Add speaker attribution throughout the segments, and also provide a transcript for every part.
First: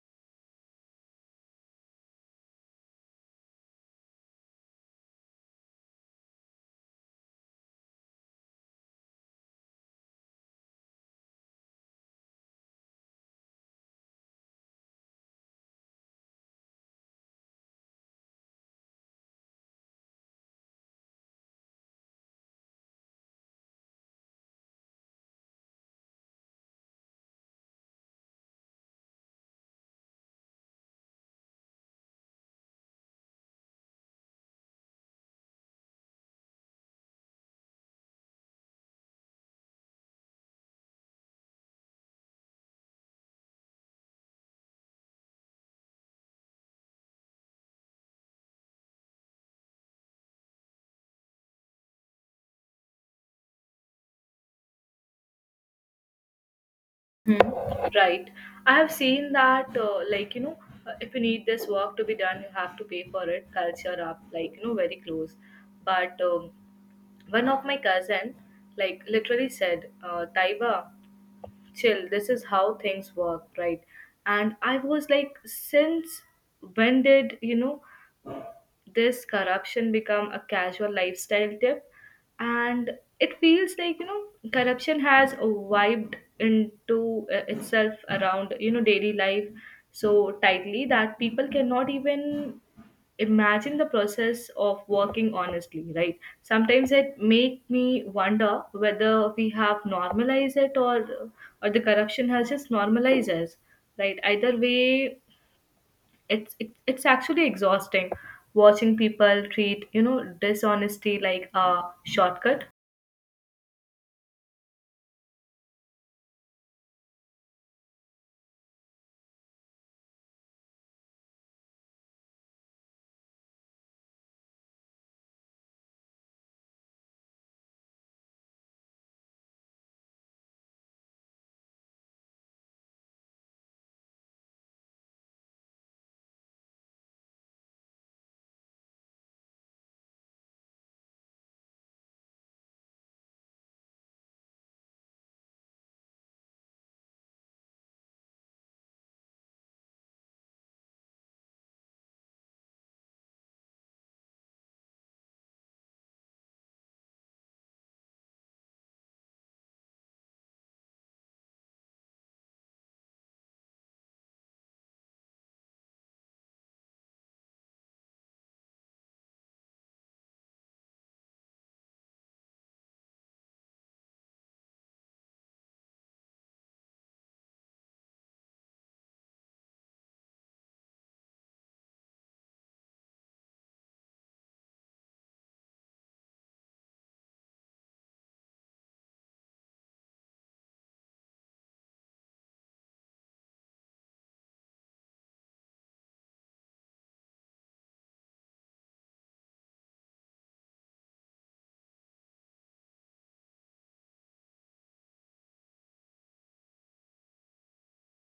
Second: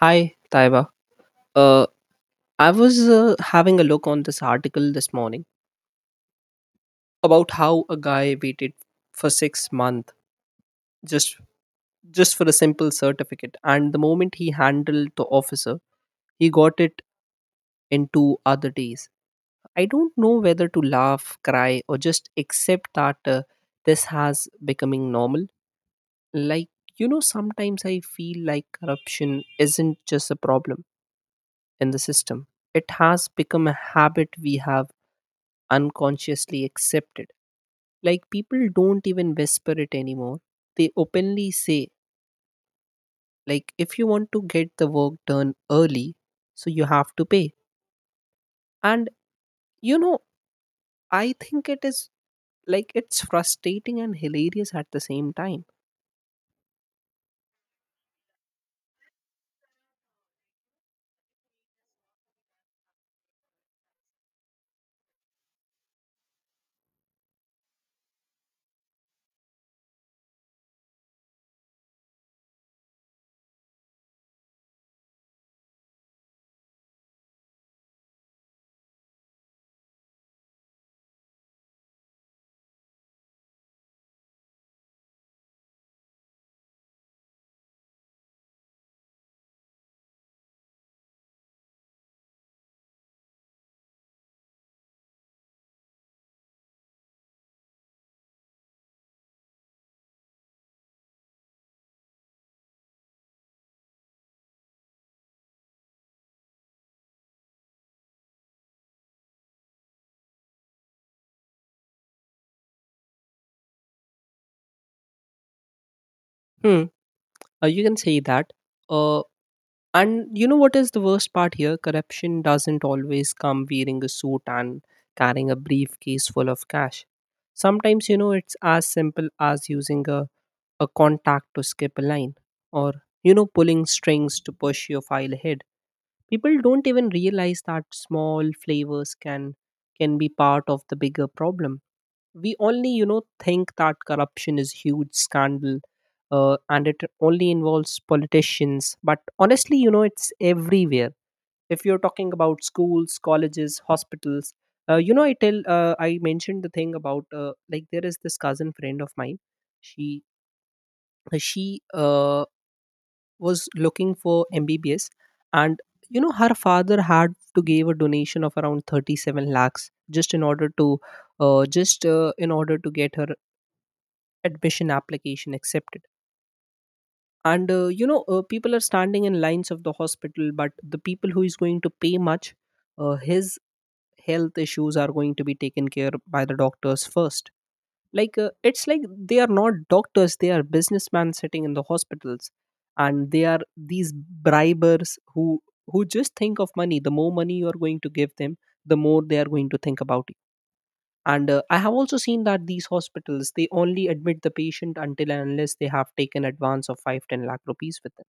Speaker 1: Hi, Taiba. Uh, I was having a look on this article this morning about how a guy waited for 6 months just just for a simple certificate, and the moment he handled the officer, he got it in two other days. I don't know whether to laugh, cry, or just accept that this has becoming normal. Like Sometimes I feel like corruption isn't just a problem in the system; it has become a habit we have unconsciously accepted. Like, people don't even whisper it anymore, they openly say, like, if you want to get the work done early, so you have to pay. And you know i think it is like it's frustrating and hilarious at the same time.
Speaker 2: Hmm, right. I have seen that, if you need this work to be done, you have to pay for it, culture up, very close. But one of my cousin, like, literally said, Taiba, chill, this is how things work, right? And I was like, since when did this corruption become a casual lifestyle tip, and it feels like corruption has wiped into itself around daily life so tightly that people cannot even imagine the process of working honestly, right? Sometimes it make me wonder whether we have normalized it, or the corruption has just normalized us, right? Either way, it's actually exhausting watching people treat dishonesty like a shortcut.
Speaker 1: Hmm. You can say that. Uh, and you know what is the worst part here? Corruption doesn't always come wearing a suit and carrying a briefcase full of cash. Sometimes, you know, it's as simple as using a contact to skip a line, or, you know, pulling strings to push your file ahead. People don't even realize that small flavors can be part of the bigger problem. We only, you know, think that corruption is huge scandal, and it only involves politicians. But honestly, you know, it's everywhere. If you're talking about schools, colleges, hospitals, I mentioned the thing about like there is this cousin friend of mine. She she was looking for MBBS, and you know her father had to give a donation of around 37 lakhs just in order to just in order to get her admission application accepted. And you know People are standing in lines of the hospital, but the people who is going to pay much, his health issues are going to be taken care by the doctors first. It's like they are not doctors, they are businessmen sitting in the hospitals, and they are these bribers who just think of money. The more money you are going to give them, the more they are going to think about you. And I have also seen that these hospitals, they only admit the patient until and unless they have taken advance of 5 10 lakh rupees with them.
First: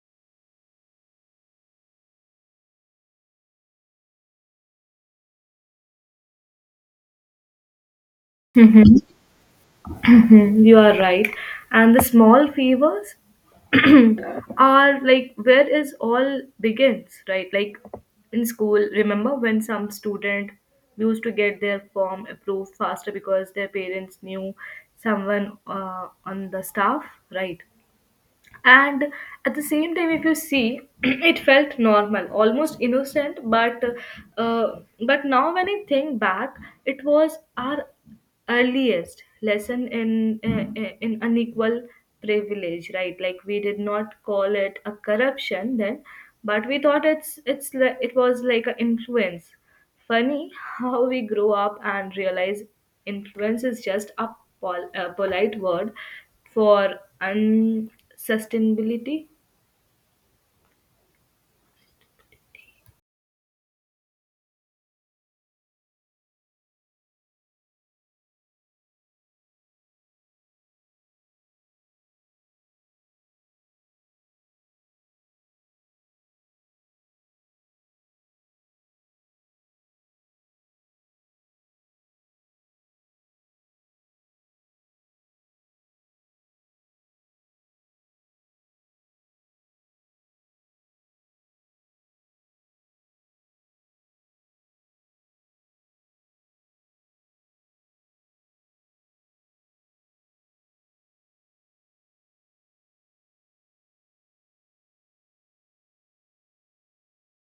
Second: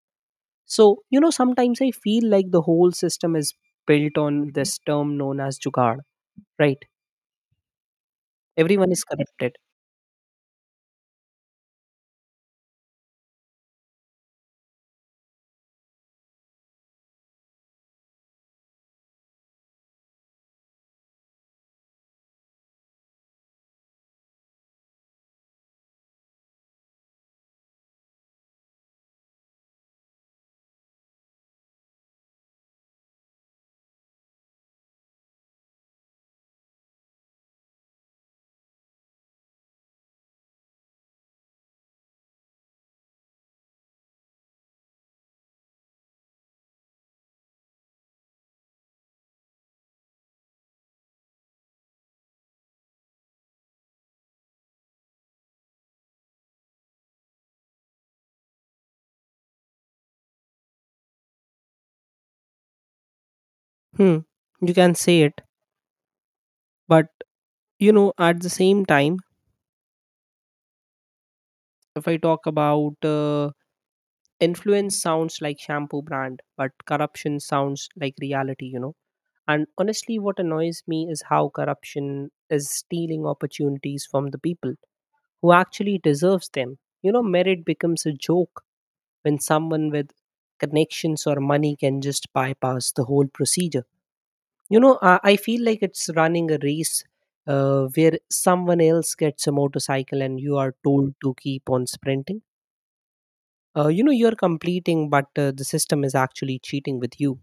Speaker 1: So you know, sometimes I feel like the whole system is built on this term known as jugaad, right? Everyone
Speaker 2: Mhm.
Speaker 1: is corrupted.
Speaker 2: You are right, and the small favors are like where is all begins, right? Like in school, remember when some student used to get their form approved faster because their parents knew someone on the staff, right? And at the same time, if you see, it felt normal, almost innocent, uh, but now when I think back, it was our earliest lesson in unequal privilege, right? Like, we did not call it a corruption then, but we thought it was like an influence. Funny how we grow up and realize influence is just a, a polite word for unsustainability.
Speaker 1: Hmm, you can say it. But you know, at the same time, if I talk about influence sounds like shampoo brand, but corruption sounds like reality, you know. And honestly, what annoys me is how corruption is stealing opportunities from the people who actually deserves them. You know, merit becomes a joke when someone with connections or money can just bypass the whole procedure. I feel like it's running a race where someone else gets a motorcycle and you are told to keep on sprinting. You know, you're completing, but the system is actually cheating with you.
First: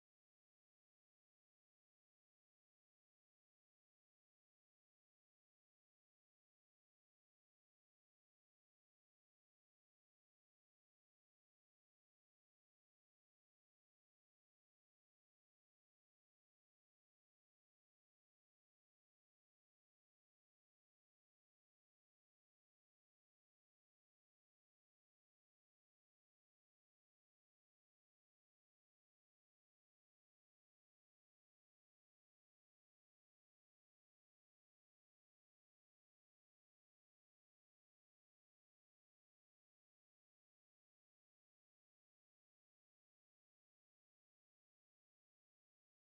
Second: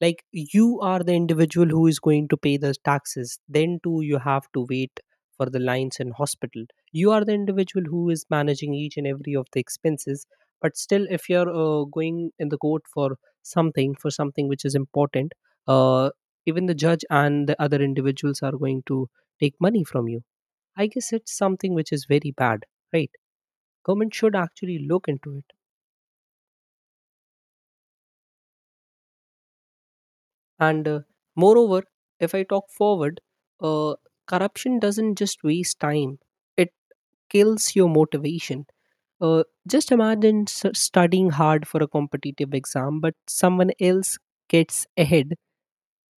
Speaker 1: Like, you are the individual who is going to pay the taxes, then too you have to wait for the lines in hospital. You are the individual who is managing each and every of the expenses, but still, if you're going in the court for something which is important, uh, even the judge and the other individuals are going to take money from you. I guess it's something which is very bad, right? Government should actually look into it. And moreover, if I talk forward, uh, corruption doesn't just waste time, it kills your motivation. Just imagine studying hard for a competitive exam, but someone else gets ahead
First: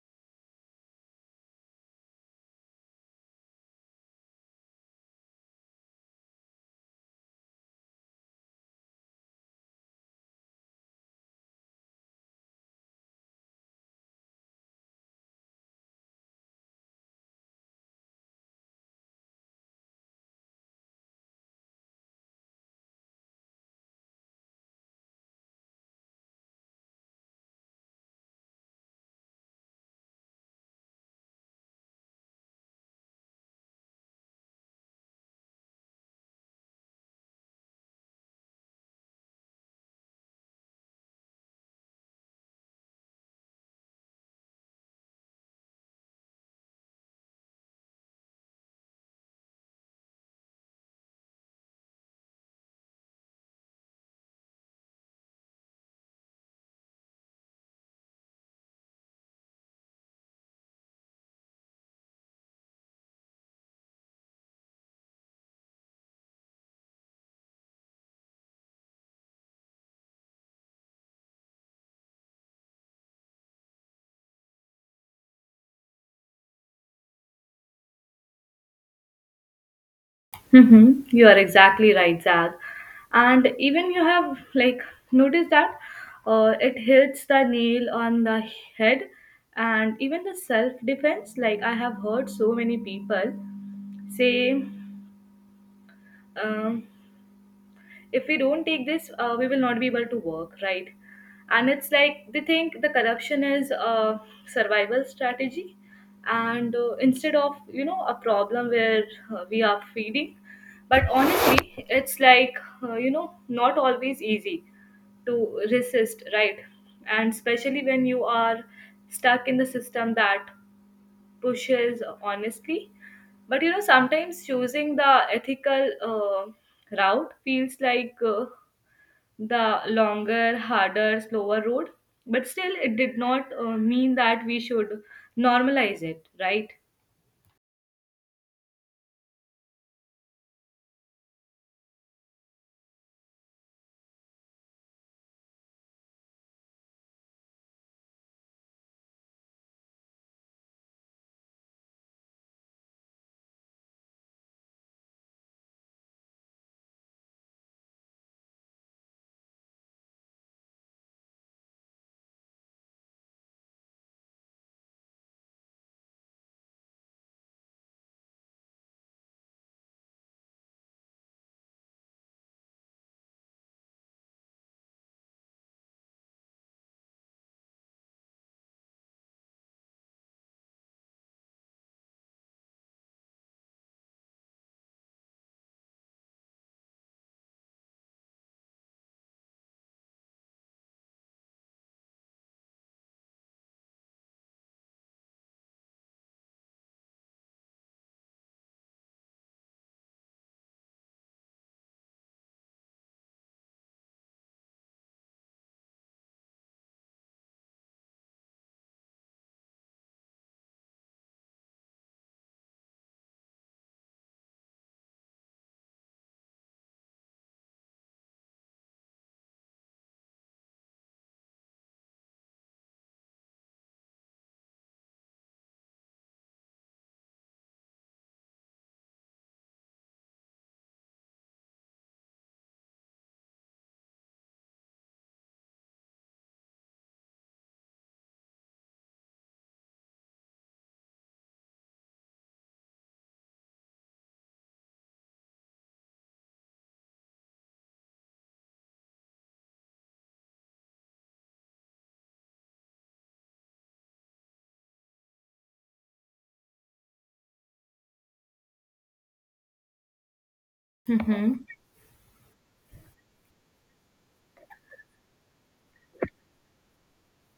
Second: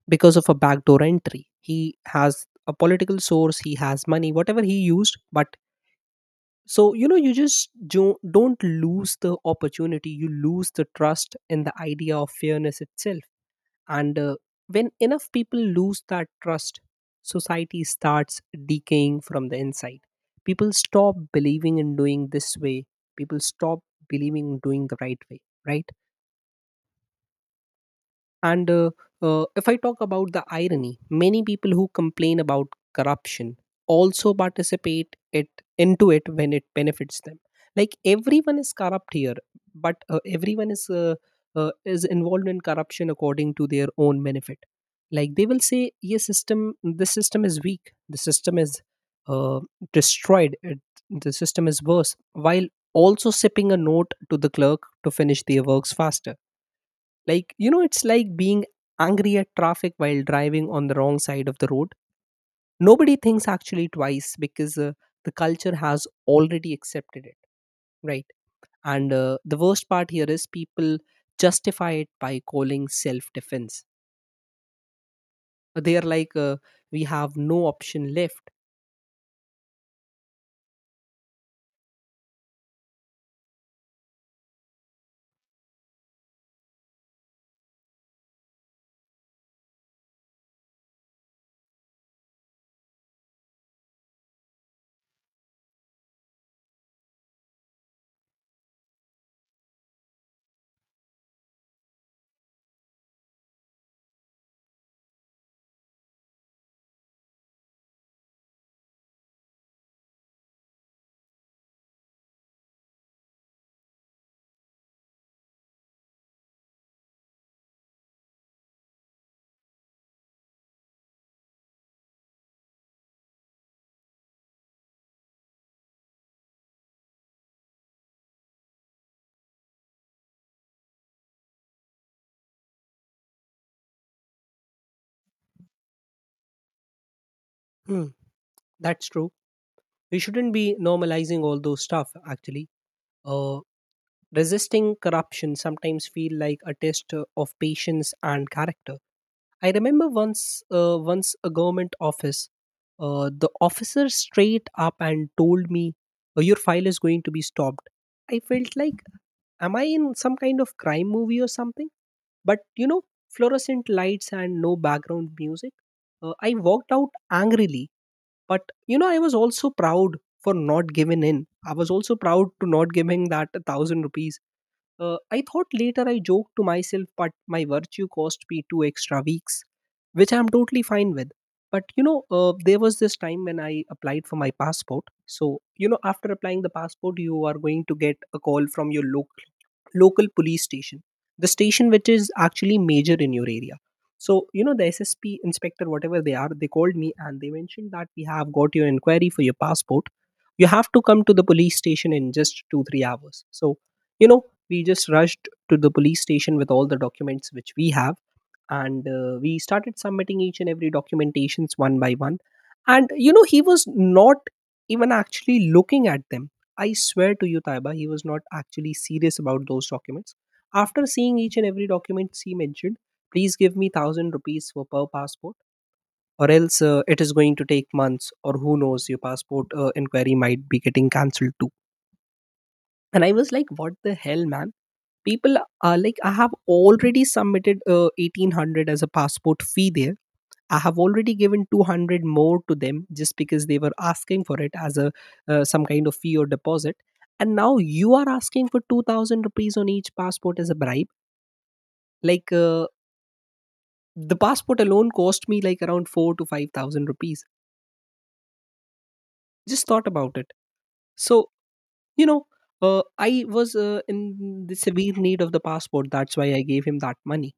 Speaker 1: because of a backdoor entry. He has a political source, he has money, whatever he used, but so you know, you just don't lose the opportunity, you lose the trust in the idea of fairness itself. And when enough people lose that trust, society starts decaying from the inside. People stop believing in doing this way. People stop believing in doing the right way, right? And if I talk about the irony, many people who complain about corruption also participate it into it when it benefits them. Like, everyone is corrupt here, but everyone is involved in corruption according to their own benefit. Like they will say, "Yes, system. The system is weak. The system is uh, destroyed. The system is worse." While also sipping a note to the clerk to finish their works faster, like, you know, it's like being angry at traffic while driving on the wrong side of the road. Nobody thinks actually twice because the culture has already accepted it, right? And the worst part here is people justify it by calling self defense. They are like, we have no option left.
Speaker 2: Hmm, you are exactly right, Zag. And even you have like noticed that it hits the nail on the head, and even the self defense. Like, I have heard so many people say. Um, if we don't take this, we will not be able to work, right? And it's like they think the corruption is a survival strategy and instead of a problem where we are feeding, but honestly it's like, not always easy to resist, right? And especially when you are stuck in the system that pushes honestly, but you know sometimes choosing the ethical route feels like the longer harder slower road. But still, it did not mean that we should normalize it, right?
Speaker 1: Hmm, that's true. We shouldn't be normalizing all those stuff, actually. Uh, resisting corruption sometimes feel like a test of patience and character. I remember once a government office, the officer straight up and told me, "Oh, Your file is going to be stopped." I felt like, am I in some kind of crime movie or something? But you know, fluorescent lights and no background music. I walked out angrily, but you know, I was also proud for not giving in. I was also proud to not giving that thousand rupees. I thought later, I joked to myself, but my virtue cost me two extra weeks, which I'm totally fine with. But you know, there was this time when I applied for my passport. So, you know, after applying the passport, you are going to get a call from your local police station, the station which is actually major in your area. So, you know, the SSP inspector, whatever they are, they called me and they mentioned that we have got your inquiry for your passport. You have to come to the police station in just two, 3 hours. So, you know, we just rushed to the police station with all the documents which we have, and we started submitting each and every documentations one by one. And you know, he was not even actually looking at them. I swear to you, Taiba, he was not actually serious about those documents. After seeing each and every document, he mentioned, "Please give me 1000 rupees for per passport, or else it is going to take months, or who knows, your passport inquiry might be getting cancelled too." And I was like, what the hell, man? People are like, I have already submitted 1800 as a passport fee there. I have already given 200 more to them just because they were asking for it as a some kind of fee or deposit, and now you are asking for 2000 rupees on each passport as a bribe. like uh, the passport alone cost me like around 4 to 5000 rupees. Just thought about it. So
Speaker 2: Mm-hmm.
Speaker 1: you know, I was in the severe need of the passport, that's why I gave him that money,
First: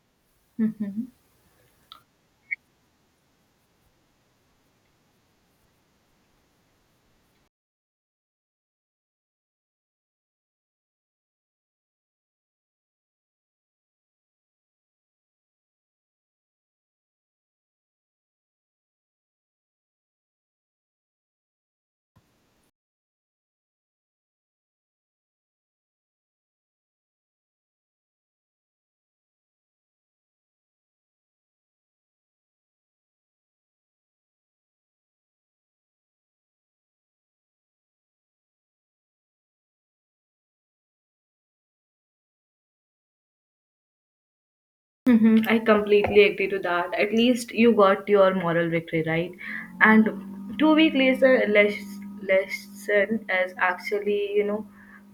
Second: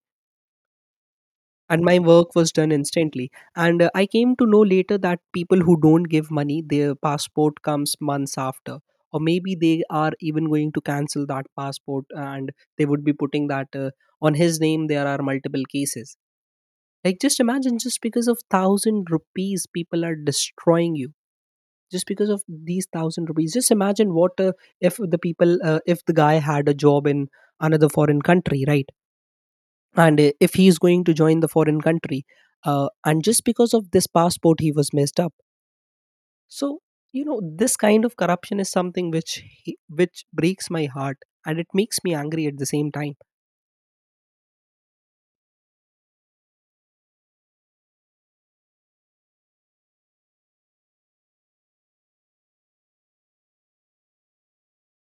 Speaker 1: and my work was done instantly. And I came to know later that people who don't give money, their passport comes months after, or maybe they are even going to cancel that passport, and they would be putting that on his name. There are multiple cases. Like, just imagine, just because of 1000 rupees, people are destroying you. Just because of these 1000 rupees, just imagine what if the guy had a job in another foreign country, right? And if he is going to join the foreign country, and just because of this passport he was messed up. So you know, this kind of corruption is something which breaks my heart and it makes me angry at the same time.
Speaker 2: Mhm, I completely agree to that. At least you got your moral victory, right? And 2 week later, lesson is actually, you know,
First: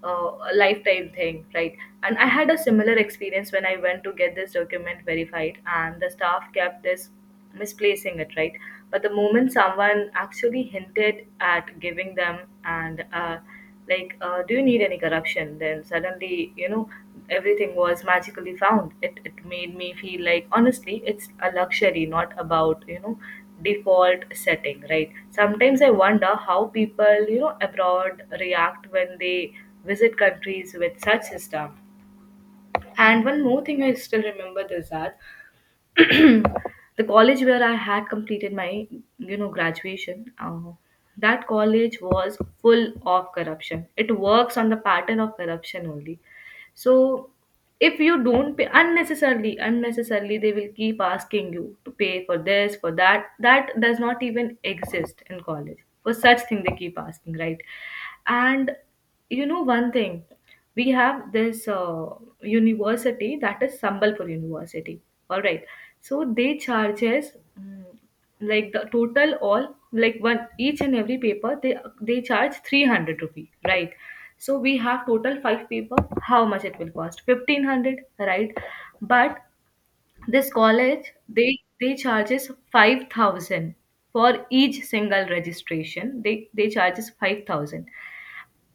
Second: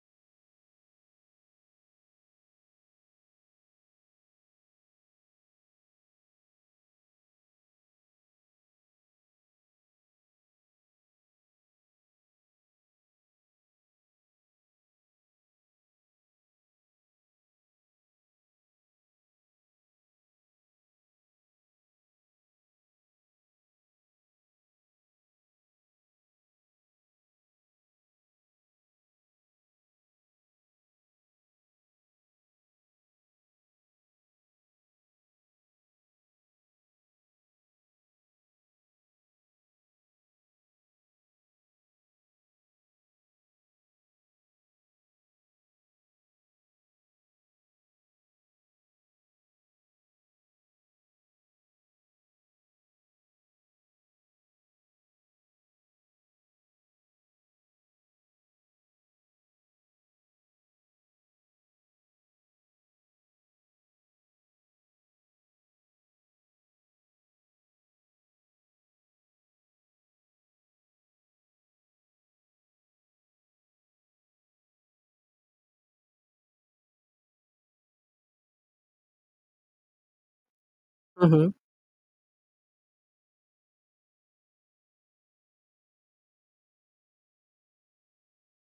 Speaker 2: uh, a lifetime thing, right? And I had a similar experience when I went to get this document verified, and the staff kept this misplacing it, right? But the moment someone actually hinted at giving them and, do you need any corruption? Then suddenly, you know, everything was magically found. It made me feel like, honestly, it's a luxury, not about default setting, right? Sometimes I wonder how people you know abroad react when they visit countries with such system. And one more thing I still remember is that the college where I had completed my, you know, graduation, that college was full of corruption. It works on the pattern of corruption only. So if you don't pay, unnecessarily they will keep asking you to pay for this, for that, that does not even exist in college. For such thing they keep asking, right? And you know, one thing, we have this university that is Sambalpur University. All right, so they charges, mm, like the total all like one, each and every paper, they charge 300 rupee, right? So we have total five paper, how much it will cost? 1500, right? But this college,
Speaker 1: Mhm.
Speaker 2: they charges 5000 for each single registration, they charges 5000.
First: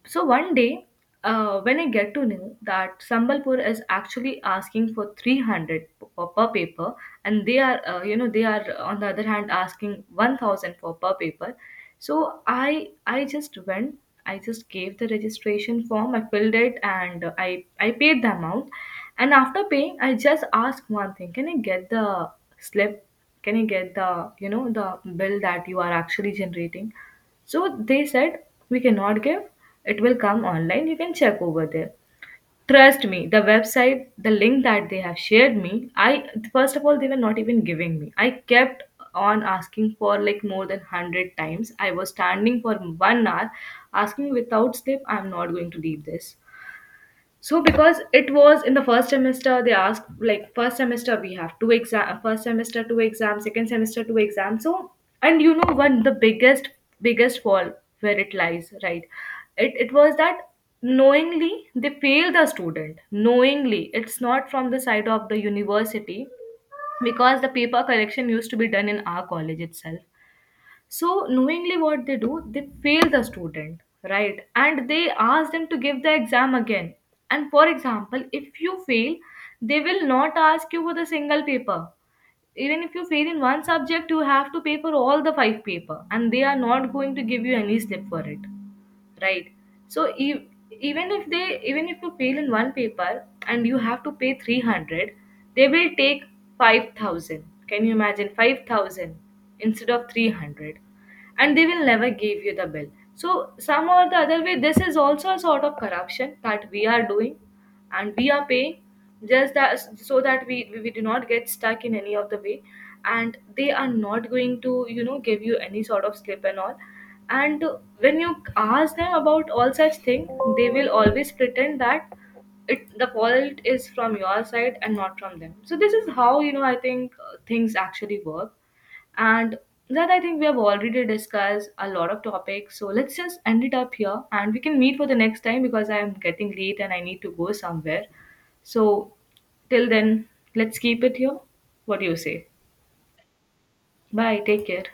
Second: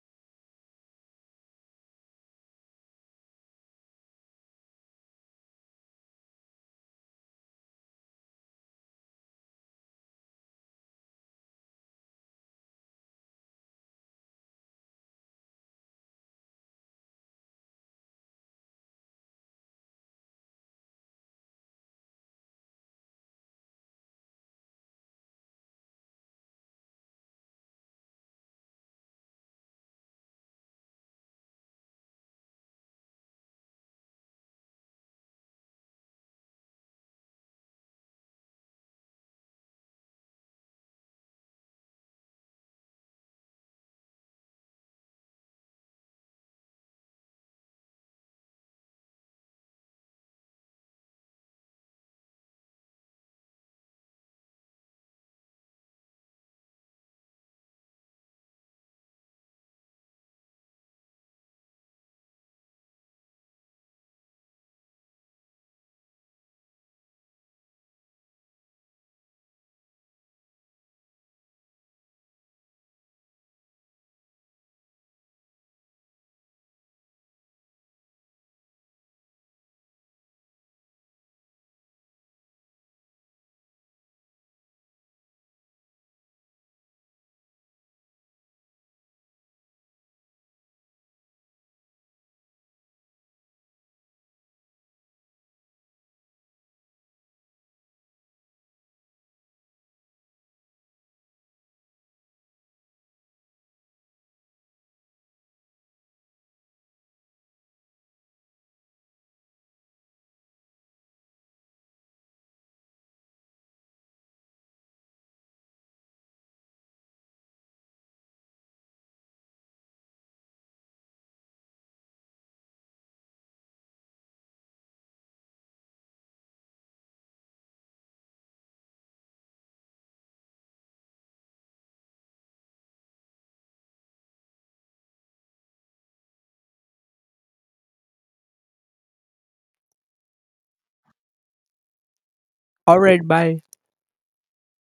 Speaker 2: So one day, when I get to know that Sambalpur is actually asking for 300 per paper, and they are, on the other hand asking 1000 for per paper. So I just went, I just gave the registration form, I filled it, and I paid the amount. And after paying, I just asked one thing: can I get the slip? Can I get the, you know, the bill that you are actually generating? So they said, we cannot give. It will come online. You can check over there. Trust me, the website, the link that they have shared me, I, first of all they were not even giving me. I kept on asking for like more than 100 times. I was standing for 1 hour asking without sleep, I'm not going to leave this. So because it was in the first semester, they asked like first semester we have two exam, first semester two exams, second semester two exams. So, and you know one the biggest fall where it lies, right? It was that knowingly they fail the student, knowingly. It's not from the side of the university because the paper collection used to be done in our college itself. So knowingly, what they do, they fail the student, right? And they ask them to give the exam again. And for example, if you fail, they will not ask you for the single paper. Even if you fail in one subject, you have to pay for all the five paper, and they are not going to give you any slip for it, right? So even if they, even if you fail in one paper and you have to pay 300, they will take 5000. Can you imagine? 5000 instead of 300. And they will never give you the bill. So some or the other way, this is also a sort of corruption that we are doing, and we are paying just that, so that we do not get stuck in any of the way. And they are not going to, you know, give you any sort of slip and all. And when you ask them about all such thing, they will always pretend that it, the fault is from your side and not from them. So this is how, you know, I think, things actually work. And that, I think we have already discussed a lot of topics, so let's just end it up here and we can meet for the next time because I am getting late and I need to go somewhere. So till then, let's keep it here. What do you say?
Speaker 1: All right, bye.
Speaker 2: Bye. Take care.